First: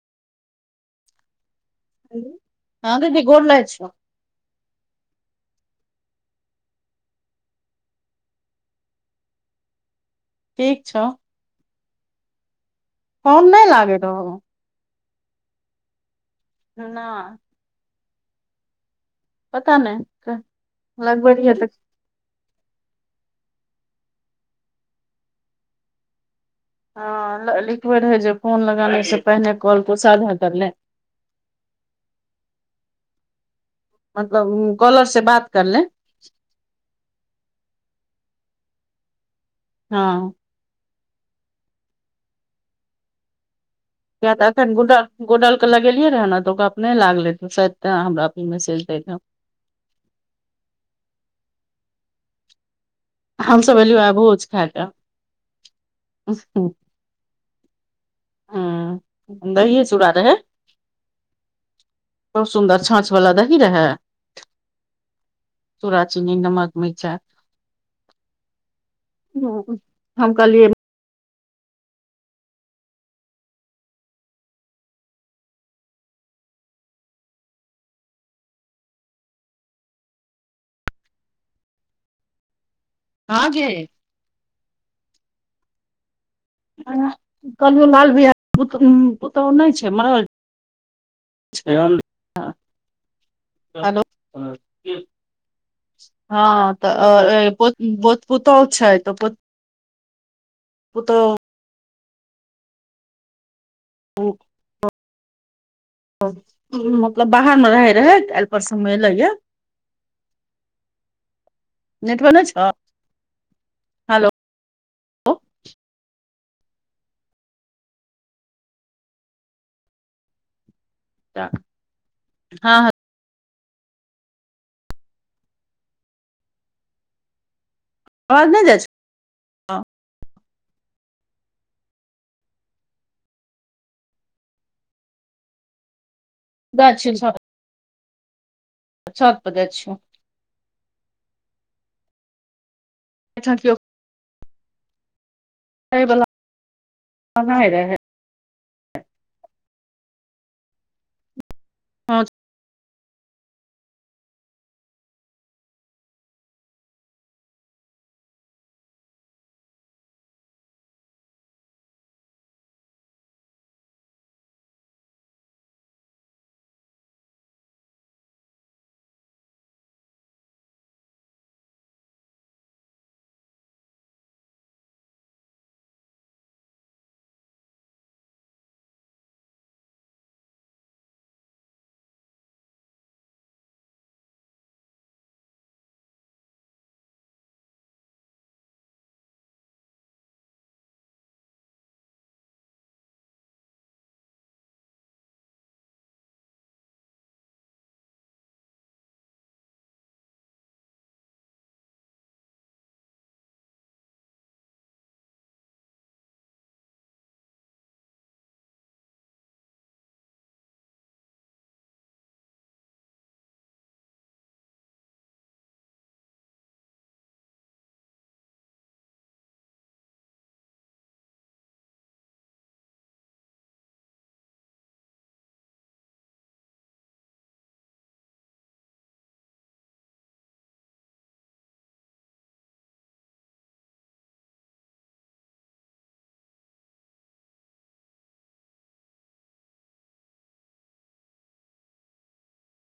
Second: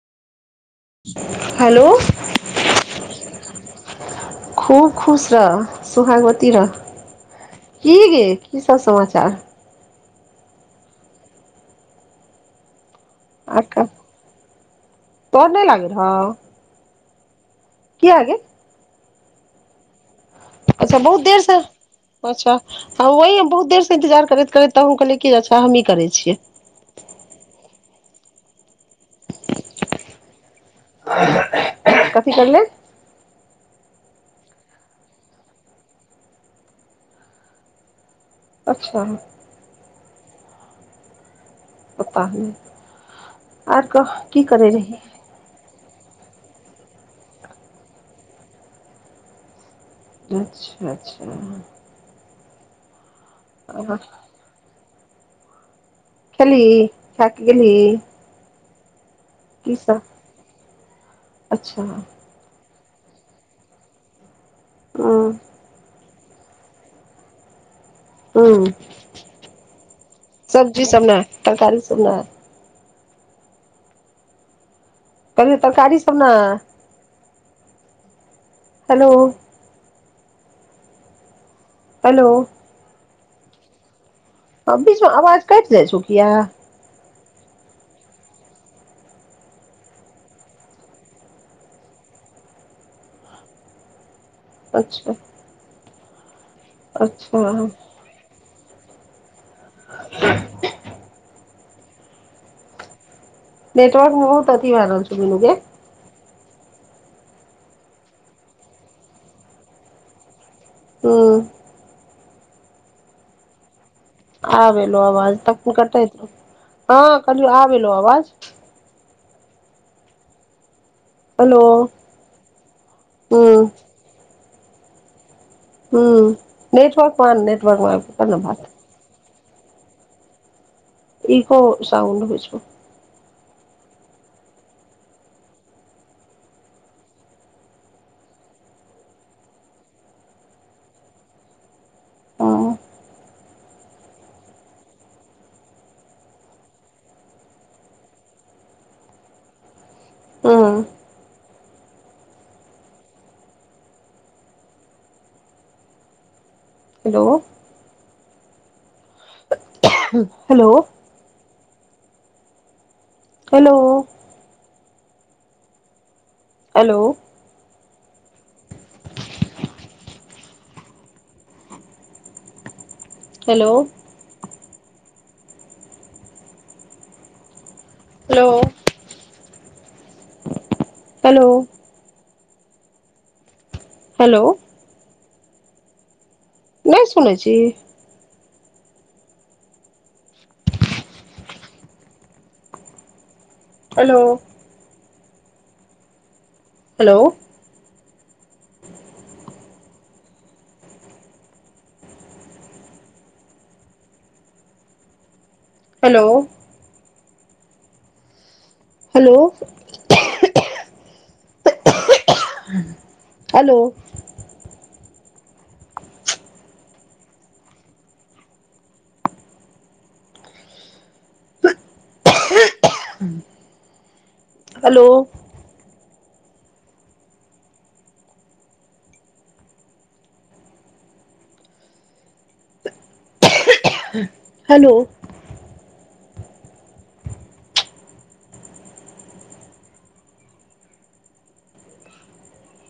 hello hello हां दिदी गोर लागय छिऔ खुब खुश रह सुहागवती रह की गे की सब समाचार ठीक छौ फोन नहि लागे रहउ फोन नहि लागै हौ नां के है गे पता नहि अच्छा बहुत लगबै रहियै देरसँ तऽ अच्छा ओही हम बहुत देरसँ इन्तजार करैत करैत त कहलियै कि अच्छा हमही करै छियै हँ लिखबे रहे जे फोन लगाने से पहिनेे कॉल को साधा कर ले कथी कहलिऐ मतलब कॉलर से बात कर ले अच्छा हँ पता नहि आर कह किया की तऽ अखन करै रही गुड्डा गोडल के लगेलियै रहे ने तऽ ओ नहि लागले रहायद ते हमरा मैसेज द रह अच्छा अच्छा हमसभ एलियौ ह भोज खाय क खेली खाक गेली हँ दहिए चूड़ा रहै अच्छा बहुत सुन्दर छाँछ वला दही रहै हँ चुड़ा चीनी नमक मिरचाय हूं हम कहलिए सब ने तरकारी सब ने कहलियो तरकारी सब ने हेलो हेलो हाँ गे ओ बीच आवाज कैट जाय छौ किया कहलियौ लाल भईया पुतहु नय छै मरल हेलो अच्छा हँ अच्छा तऽत पूतह छै [inaudible] पुतौह नटवर्क बहुत अथि भ रहल छै गे मतलब बाहर मे रहे रहै कालिह परसु मे आएलेय या हूँ नेटवर्क नहि छो आब अलोऊ आवाज तखन कटेत रहु हाँ आब आलउ आवाज हेलो हँ हूंम्म हूँ नेटवर्क मे नेटवर्क मार [unintelligible] आवाज नहि जाइ छौ ई खो साउंड होइ छौ जाइ छै [unintelligible] छत पर जाइ छियौ हूं अच्छा केओ एहि बला नहि रहै [unintelligible] हूँ हँ [unintelligible] hello hello hello hello hello hello hello hello नहि सुनै छी hello hello hello hello hello hello hello